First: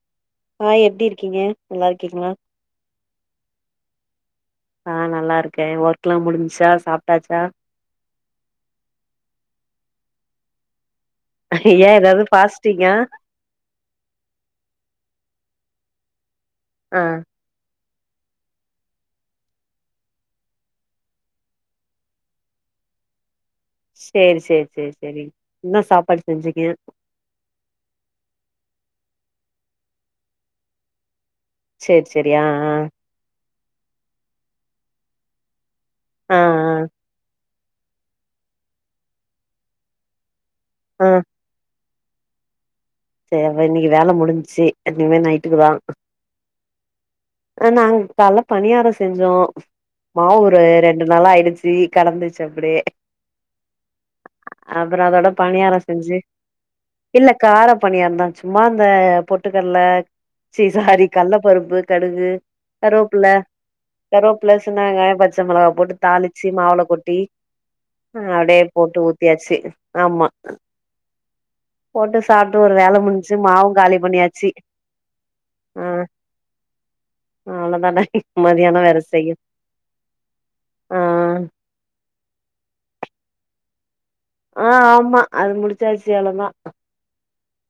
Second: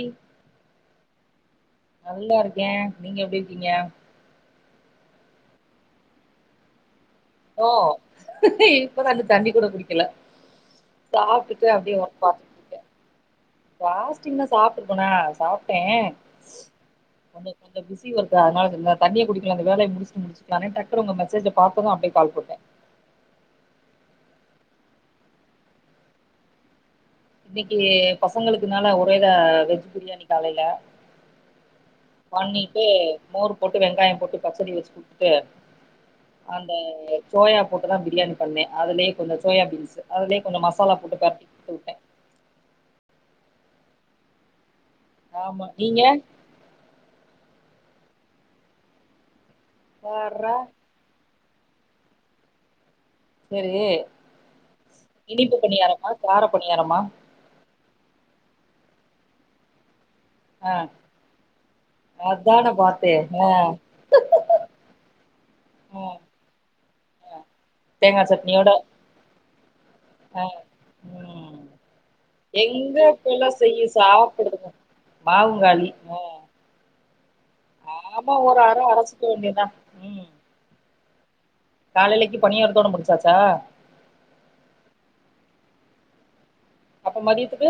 He ஆ எப்படி இருக்கீங்க நல்லா இருக்கீங்களா இருக்கே நீங்க எப்படி இருக்கீங்க நா நல்லா இருக்கே ஒர்க்ல்லா முடிஞ்ச்சா சாப்ட்டாச்சா ஓ இப்பதா இன்னு தண்ணி கூட குடிக்கல சாப்ட்டுட்டு அப்டியே ஒக்காந் டீங்கா பாஸ்டிங்னா சாப்பிட்ருப்பனா சாப்பிட்டே அ [unintelligible] பசி வருதா அதனால தண்ணியே குடிக்கல இந்த வேலைய முடிச்சு முடிச்சலானே டக்குனு உங்க மெசேஜ்ஜ பாத்தது அப்டியே கால் போட்டே சேரி சேரி சேரி சேரி என்ன சாப்பாடு செஞ்சேங்க இன்னைக்கு பசங்களுக்குனால ஒரே இதா வெஜ் பிரியாணி காலைல சேரி சேரி ஆ பண்ணிட்டு ஆ மோர் போட்டு வெங்காயோ போட்டு பச்சடி வச்சு குடுத்துட்டு ஆ அந்த ஆ சோயா போட்டுதா பிரியாணி பண்ணே அதுலயே கொஞ்சோ சோயா பீன்ஸ் அதுலயே கொஞ்சோ மஸ் மசாலா ஆ போட்டு கரச்சி குடுத்து உட்டே சரி அப்ப இன்னைக்கு வேல முடிஞ்ச்சு இனிமே நைட்டுக்கு ஆமா தா நீங்க அப்றோ நாங்க கால்ல பணியாரோ செஞ்சோம் மாவு ஒரு பார்றா ரெண்டு ரெண்டு நாளா ஆயிடுச்சு கெடந்துச்சு அப்டியே செரி அப்றோ அதோட இனிப்பு பணியாரோ பணியாரமா செஞ்சு கார பணியாரமா இல்ல கார பணியாரந்தா சும்மா இந்த பொட்டுக்கடல சீ ஆ சாரி கல்ல பருப்பு [unintelligible] அதான பாத்தே கருவாப்புல ஆ கருவாப்புல சின்ன வெங்காயோ பச்ச மிளகா போட்டு ஆ தாளிச்சு மாவுல கொட்டி தேங்கா சட்னியோட ன்ட்டு ஊத்தியாச்சு ஆமா ஆ ம் போட்டு சாப்ட்டு ஒரு வேல எங்க முடிஞ்சு இப்பிலா மாவு செய்யி காலி பண்ணியாச்சு சாப்படுறது ஆ மாவுங்காலி ம் அவ்ளோதான அர மதியானோ வேற அரச்சுக்க செய்யனு வேண்டியதா ஆ காலைையிலக்கு பனியாரத்தோட முடிச்சாச்சா ஆ ஆமா அது முடிச்சாச்சு அவ்ளோ தா அப்ப மதியத்துக்கு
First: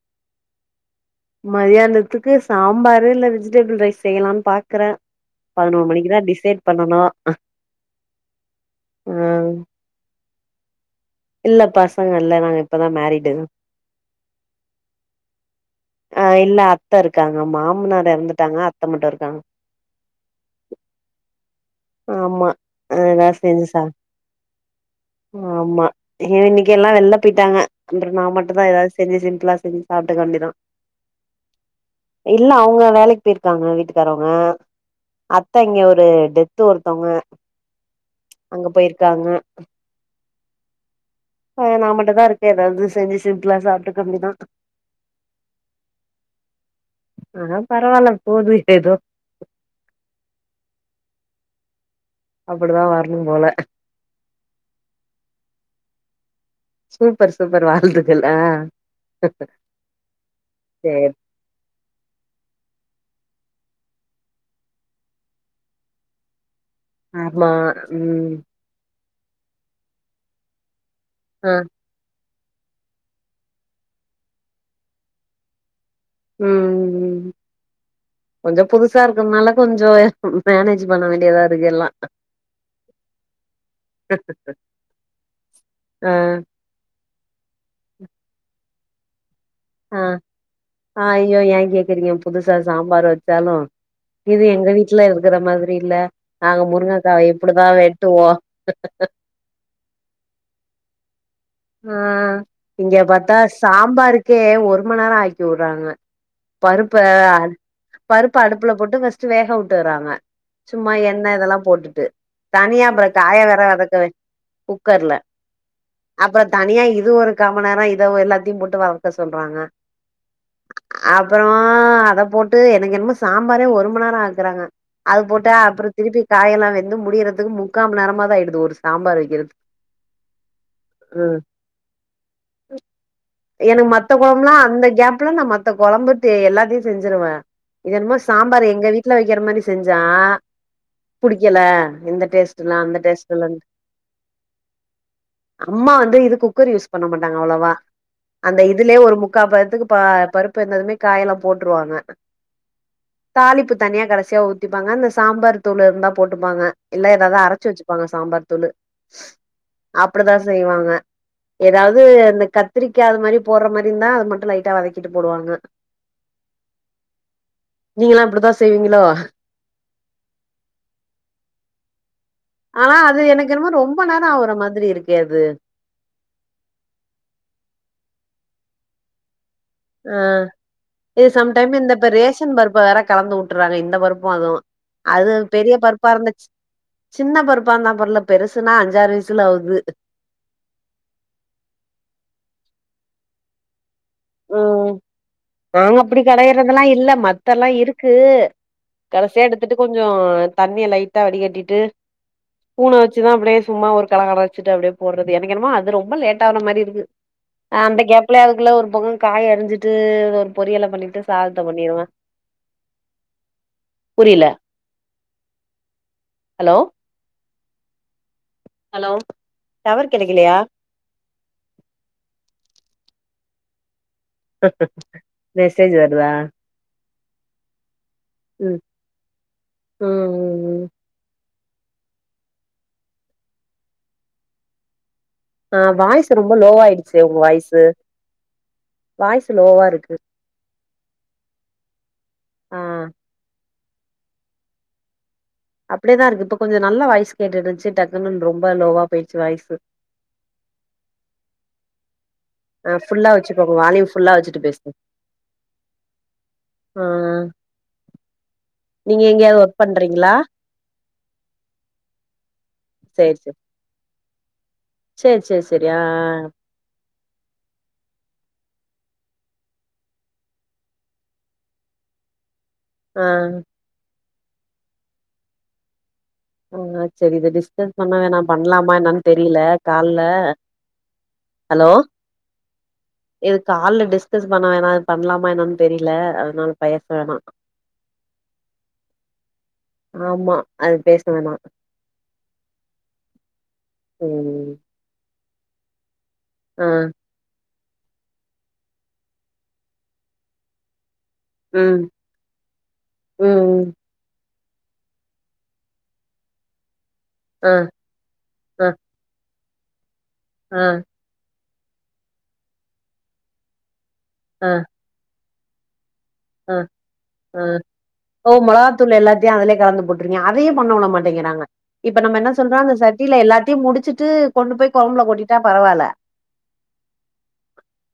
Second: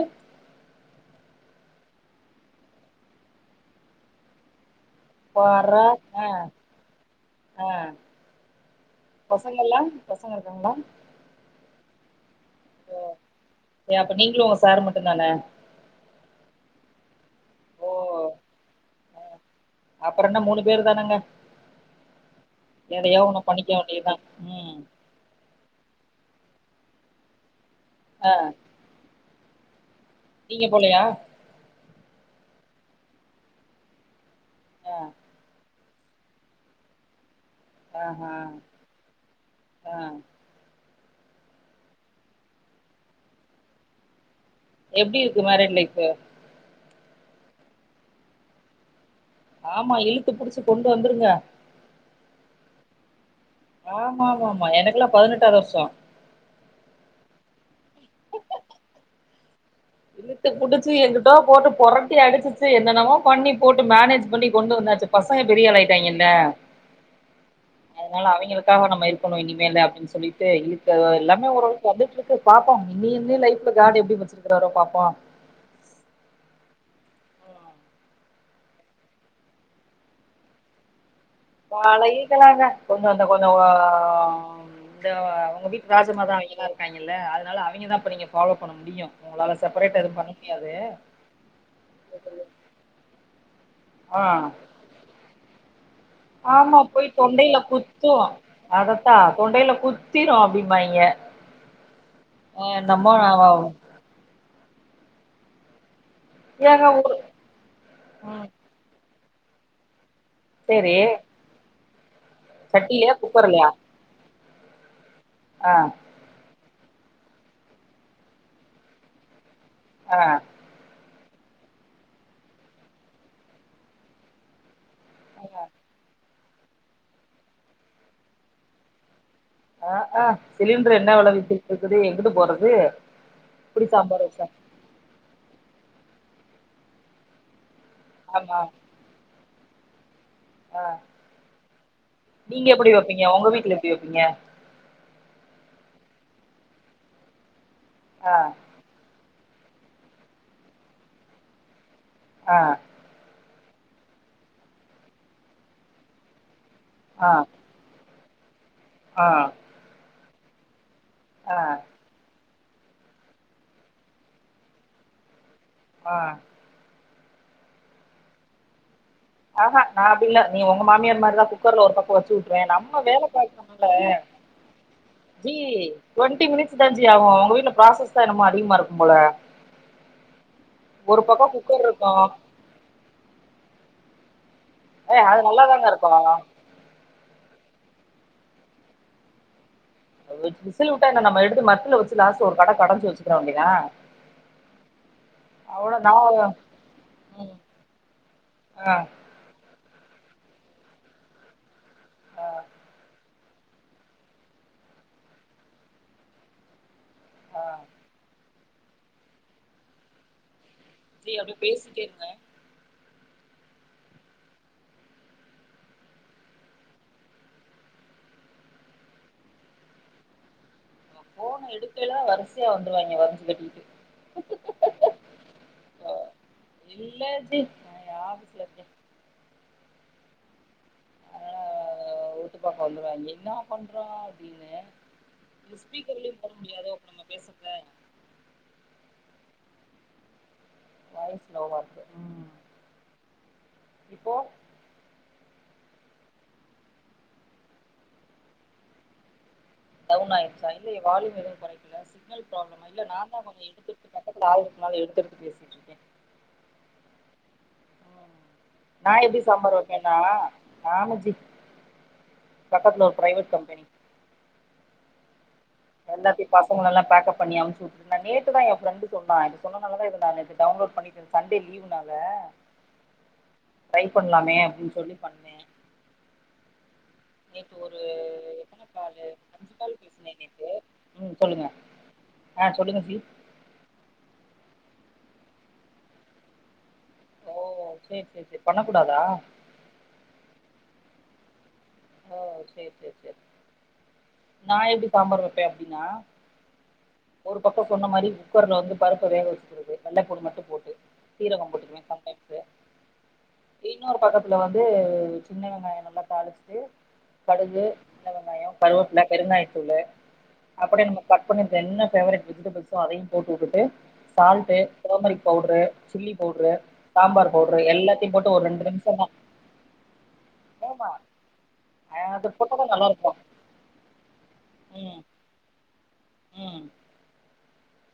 மதியானத்துக்கு சாம்பாரு இல்ல வெஜிடபிள் ரைஸ் செய்யலாம்னு பாக்குறே பார்றா பதினோரு மணிக்குதா ஆ டிசைட் பண்ணணு ஆ ஆ பசங்கல்லா பசங்க இருக்காங்களா இல்ல பசங்க இல்ல நாங்க இப்பதா மேரிடு ஏ அப்ப நீங்களு உங்க சாரு மட்டுந்தான ஆ இல்ல அத்த இருக்காங்க ஓ மாமனார் இறந்துட்டாங்க அத்த மட்டு இருக்காங்க அப்றோ என்ன மூணு பேரு தானங்க ஆமா எதையோ அதா ஒன்னு செஞ்சு பண்ணிக்க சா வேண்டிய தா ம் ஆமா ஏன்னா இன்னைக்கு எல்லா வெளில போயிட்டாங்க அப்றோ நா ஆ மட்டு தா ஏதாவது செஞ்சு சிம்பிளா செஞ்சு சாப்ட்டுக்க வேண்டிதா நீங்க போலையா இல்ல அவங்க வேலைக்கு போயிருக்காங்க வீட்டுக்காரவங்க ஆ அத்த இங்க ஒரு டெத்து ஒருத்தவங்க ஆஹா அங்க போயிருக்காங்க ஆ ஹ் நா மட்டுந்தா இருக்கே ஏதாவது செஞ்சு சிம்பிளா சாப்பிட்டுக்க வேண்டி தா எப்டி இருக்கு மேரேஜ் லைஃப்பு ஆனா பரவால்ல போது ஏதோ ஆமா இழுத்து புடிச்சு கொண்டு வந்துருங்க அப்டிதா வரணு போல ஆமா ஆமா ஆமா எனக்குெல்லா பதினெட்டாவது வருஷோ சூப்பர் சூப்பர் வாழ்த்துகள் ஆ இழுத்து புடிச்சி சேரி தோ போட்டு பொரட்டி அடிச்சிச்சு என்னனமோ பண்ணி போட்டு மேனேஜ் பண்ணி கொண்டு வந்தாச்சு பசங்க பெரியாளாயிட்டாங்கல ஆமா ம் க்காக நம்ம இருக்கணு இனிமேலு அப்டின் சொல்லிட்டு இருக்கதோ எல்லாமே ஆ ஒரு வந்துட்ருக்கு பாப்போ இனி வந்து லைஃப்ல கார்ட்டு எப்டி வச்சிக்கிறாரோ பாப்போ ம் ம் ம் கொஞ்சோ புதுசா இருக்கனால கொஞ்சோ மேனேஜ் பண்ண வேண்டியதா இருக்கு எல்லா பழகிகலாங்க கொஞ்சோ அந்த கொஞ்சோ இந்தோ அவுங் வீட்டு ஆ ராஜமா தா அவைங்களா இருக்காங்கல்ல அதனால அவைங்கதா இப்ப நீங்க ஃபாலோ பண்ண முடியு உங்களாள சேப்பரேட் ஆ ஐய்யோ ஏன் கேக்குறீங்க புதுசா சாம்பார் வச்சாலு ஆ இது எங்க வீட்ல இருக்குற மாதிரி இல்ல நாங்க ஆமா போய் முருங்கக்காவ தொண்டைல இப்டிதா குத்து வெட்டுவோ அதத்தா தொண்டைல குத்திரும் அப்டிம்பாய்ங்க ஆ ஆ இங்க என்னமோ பாத்தா நாம சாம்பாருக்கே ஒரு மண் நேரோ ஆக்கி வுட்றாங்க ஏங்க பருப்ப ஒரு பருப்ப ம் அடுப் ப்புல போட்டு ஃபர்ஸ்ட்டு வேக வுட்டுறாங்க சும்மா சேரி எண்ண இதல்லா போட்டுட்டு தனியா அப்றோ சட்டிலயா காய வெற குக்கர்லயா வதக்க குக்கர்ல ஆ அப்ற தனியா இது ஒரு காமண்நேரோ இத எல்லாத்தையு போட்டு வதக்க சொல்றாங்க ஆ அப்பறமா அத போட்டு எனக் என்னமோ சாம்பாரே ஒரு மண் நேரோ ஆக்குறாங்க அது போட்டா அப்பற திருப்பி காயல்லா வெந்து முடியறதுக்கு முக்காமண்நேரமாது ஆயிடுது ஒரு சாம்பார் வக்கிறத் ஆ ஆ சிலிண்ட்ரு என்ன வெல வித்துட்ருக்குது எங்கிட்டு போறது எனக்கு எப்டி மத்த சாம்பார் வச்சாலு குழம்புலாம் அந்த கேப்ல நா மத்த கொழம்பு டே எல்லாத்தியு செஞ்சிருவ இது என்னமோ ஆமா சாம்பார் எங்க வீட் ட்ல வக்கிற மாரி செஞ்சா ஆ புடிக்கல இந்த டேஸ்ட்டுல்லா அந்த டேஸ்ட்டுல்ல எப்பிங்க அம்மா வந்து இது குக்கர் யூஸ் பண்ண மாட்டாங்க அவ்ளவா ஆ அந்த இ துலே ஒரு முக்கா பதத்துக்கு பா பருப்பு வெந்ததுமே காயெல்லா போட்ருவாங்க ஆ தாளிப்பு தனியா கடைசியா ஊத்திப்பாங்க அந்த சாம்பார் தூளு இருந்தா போட்டுப்பாங்க இல்ல ஆ ஏதாது அரச்சு வச்சுப்பாங்க சாம்பார் தூளு ஆ இப்டி தா செய்வாங்க ஏதா து இந்த கத்திரிக்கா அது மாரி போட்ற மாரி இருந்தா அது மட்டு லைட்டா வதக்கிட்டு போடுவாங்க ஆ நீங்களு அப்டித்தா செய்வீங்ளோ ஆஹ நா அப்டி இல்ல நீ ஒங்க மாமியார் மாரி தா குக்கர்ல ஒரு பக்கோ வச்சு வுட் ங்க ஆனா நம்ம அது வேல எனக்கு என்னமோ பாக்கனுல்ல ரொம்ப நேரோ ஆவுற மாதிரி இருக்கே அது ஜி டுவெண்டி மினிட்ஸ் தா ஜிஆகு உங்க வீட்ல ப்ராசஸ் தா என்னமோ அதிகமா இருக்கும்போல அ இது சம்டைம் குக்கர் இந்த இப்ப இருக்கும் ரேஷன் பருப்ப வேற கலந்து வுட்டுற்றாங்க இந்த பருப்பும் அதுவு ஏ அது அது பெரிய நல்லாதாங்க பருப்பா இருக்கும் இருந்துச் சின்ன பருப்பா இருந்தா பரவால்ல பெருசுன்னா அஞ்சாறு விசுல் ஆவ்து விசில் வுட்டா என்ன நம்ம எடுத்து மத்துல வச்சு லாஸ்ட் ஒரு கட கடஞ்சி வச்சுக்கிற வேண்டி தா உம் இப்பவு நா அப்டி கடயறதெல்லா இல்ல ம் மத்தெல்லா இருக்கு ஆ கடைசியா எடுத் துட்டு கொஞ்சோ தண்ணிய லைட்டா வடி கட்டிட்டு ஆ பூன வச்சிதும் அப்டியே சும்மா ஒரு கலகலச்சிட்டு அப்டியே போட்றது எனக்கு என்னமோ அது ரொம்ப லேட் ஆன மாறிஇருக்கு ஆ அந்த கேப்ல அதுக்குள்ள ஒரு பக்கோ காய அறிஞ்சிட்டு ஒரு பொரியல பண்ணி ட்டு ஜி அப்டியே சாதத்த பண்ணிருவ பேசிட்டே இருங்க புரியல ஹலோ ஹலோ டவர் கெடைக்கலயா ஃபோன எடுக்கைல வரிசையா வந்துருவாய்ங்க வரிஞ்சு கட்டிட்டு மெசேஜ் வருதா இல்ல ஜி நா ஆபீஸ்ல ம் இருக்கேன் ம் ம் ம் தொட்டு பாக்க வந்துருவாய்ங்க என்னா பண்றோ அப்டின்னு அ வாய்ஸ் ஸ்பீக்கர்லயும் போட ரொம்ப முடியாது அப்ப லோவாயிடுச்சு நம்ம உங்க பேசுறத வாய்ஸ்சு வாய்ஸ் லோவா இருக்கு வாய்ஸ் லோவா இருக்கு ம் ஆ இப்போ அப்டே தா இருக்கு இப்ப கொஞ்சோ நல்லா வாய்ஸ் கேட்டுட்டு இருந்திஞ்ச் டக்குன்னனு ரொம்ப லோவா போயிடுச்சு வாய்ஸு டவுன் ஆயிருச்சா இல்லயே வாலிம் எதுவு கொறைக்கல சிக்னல் ப்ராப்ளமா ஆ இல்ல நா ஃபுல்லா தா கொஞ்சோ வச்சுக்கோங்க எடுத்து வால்யூம் எடுத்து ஃபுல்லா பக்கத்துல ஆளு வச்சுட்டு பேசுங்க இருக்கனால எடுத்து எடுத்து பேசிட்டு இருக்கே ம் நா எப்டி சாம்பார் ஒர்க் வெக்கன்னா பண்றீங்களா நானுஜி பக்கத்துல ஒரு பிரைவேட் கம்பெனி சேர் சேர் சேரி அ ஆ கில எல்லா பேக்கப் பண்ணி அனுப்ச்சி விட்டு நா நேத்துதா என் ஃப்ரெண்டு சொன்ன நீ சொன்னதுனால தா நா நேத்து டவுன்லோட் பண்ணி சண்டே லீவ்னால அ ட்ரை பண்லாமே அப்டின்னு சொல்லி பண்னே ம் சேரி இத நேத்து டிஸ்கஸ் ஒரு பண்ண வேணா எத்தன பண்ணலாமா என்னன்னு காலு தெரில அஞ்சு கால் கால்ல பேசுனே ஹலோ அ சொல்லுங்க ட்யூட் இது கால்ல டிஸ்கஸ் பண்ண வேணா இது பண்லாமா என்னான்னு தெரியல அதனால வயசு வேணா ஓ சேரி சேரி சேரி பண்ணக்கூடாதா ஆமா அது பேச வேணா ஓ சேர் சேர் சேர் ம் நா எப்டி சாம்பார் வெப்பே அப்டின்னா அ ஒரு பக்கோ சொன்ன மாறி குக்கர்ல வந்து பருப்ப வேக வச்சுக்கறது வெள்ள பூண்டு மட்டு போட்டு சீரக ம் போட்டுக்குவ சம் டைம்ஸ்சு ம் அப்டியே இன்னொரு பக்கத்துல வந்து சின்ன வெங்காய நல்லா தாளிச்சுட்டு ஆ கடுகு சின்ன வெங்காய ஆ கருவப்புல பெருகாயத்தூள் ஆ அப்டியே நம்ம கட் பண்ணிட் என்ன ஃபேவரட் வெஜிடபுள்ஸ்சோ அதையு போட்டு உட்டுட்டு ஆ salt turmeric powder chilli powder ஆ சாம்பார் ஆ பவுட்ரு எல்லாத்தையு போட்டு ஒரு ரெண்டு நிமிஷோ தா விட்ருங்க அதையு பண்ண விட ஆமா மாட்டிங்கிறாங்க இப்ப நம்ம என்ன அது சொல்றோ போட்டாதா அந்த நல்லா இருக்கு சட்டியில எல்லாத்தையு முடிச்சுட்டு கொண்டு போய் ம் கொழம்ப்ல கொட்டிட்டா பரவால்ல ம்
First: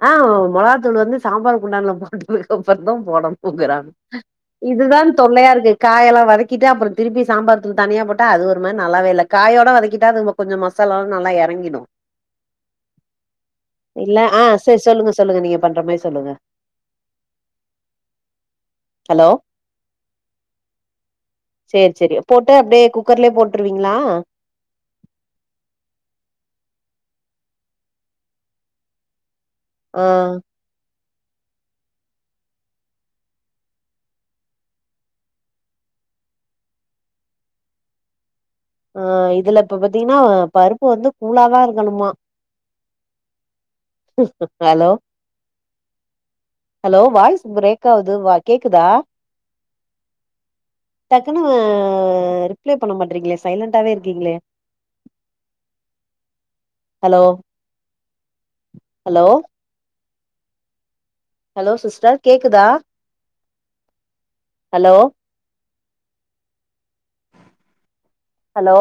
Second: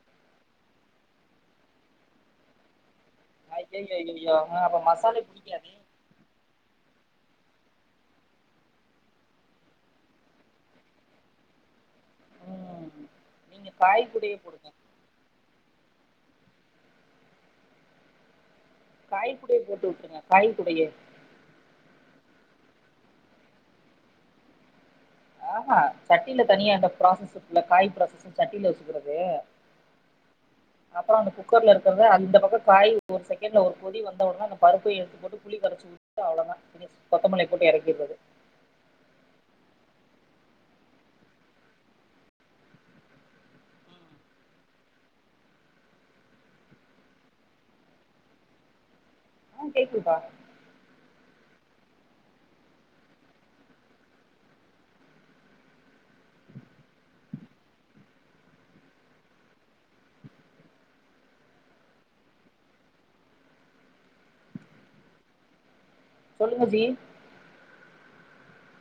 ஆ மொளாகாதூள் வந்து சாம்பார் குண்டான்ல போட்டதக்கு அப்றோ தா போடணு குக்குறாங். ஐயய்யய்யய்யோ ஆ அப்ப இதுதா மசாலே தொல்லையாருக்கு புடிக்காதே காயெல்லா வதக்கிட்டு அப்றோ திருப்பி சாம்பார் தூள் தனியா போட்டா அது ஒரு மாதிரி நல்லாவே இல்ல காயோட வதக்கிட்டா கொஞ்சோ மசாலாவு நல்லா எறங்கிடு ம் நீங்க காய் இல்ல கூடயே ஆ போடுங்க செர் சொல்லுங்க சொல்லுங்க நீங்க பண்ற மாரி சொல்லுங்க ஹலோ காய்குடே போட்டு வுட்டுர்ங்க காய்குடயே செர் செரி போட்டு அப்டியே குக்கர்லேயே போட்டுருவீங்களா ஆஹ்ஹான் சட்டியில தனியா அந்த ப்ராசஸ் இருக்குல்ல காய் ப்ராசஸு சட்டியில வச்சுகிறது ஆ அப்பறோ அந்த குக்கர்ல இருக்குறத அந்த பக்கோ காய் ஒரு செகண்ட்ல ஒரு கொதி வந்த ஒட்னே அந்த பருப்பையு எடுத்து போட் இது புளி கரச்சு ஊத்திட்டு அவ்ளோதா ஃபினிஷ் கொத்தமல்லி போட்டு எறக்கிர்றது ஆ இதுல இப்ப பாத்தீங்கன்னா பருப்பு வந்து கூலாதா இருக்கணுமா ஹலோ ஹலோ வாய்ஸ் ப்ரேக் ஆவுது வ கேக்குதா ஆ கேக்குதுகா டக்குன்னு ரிப்ளே பண்ண மாட்றீங்களே சைலண்டாவேருக்கீங்களே ஹலோ ஹலோ ஹலோ சிஸ்டர் கேக்குதா ஹலோ சொல்லுங்க ஜி ஹலோ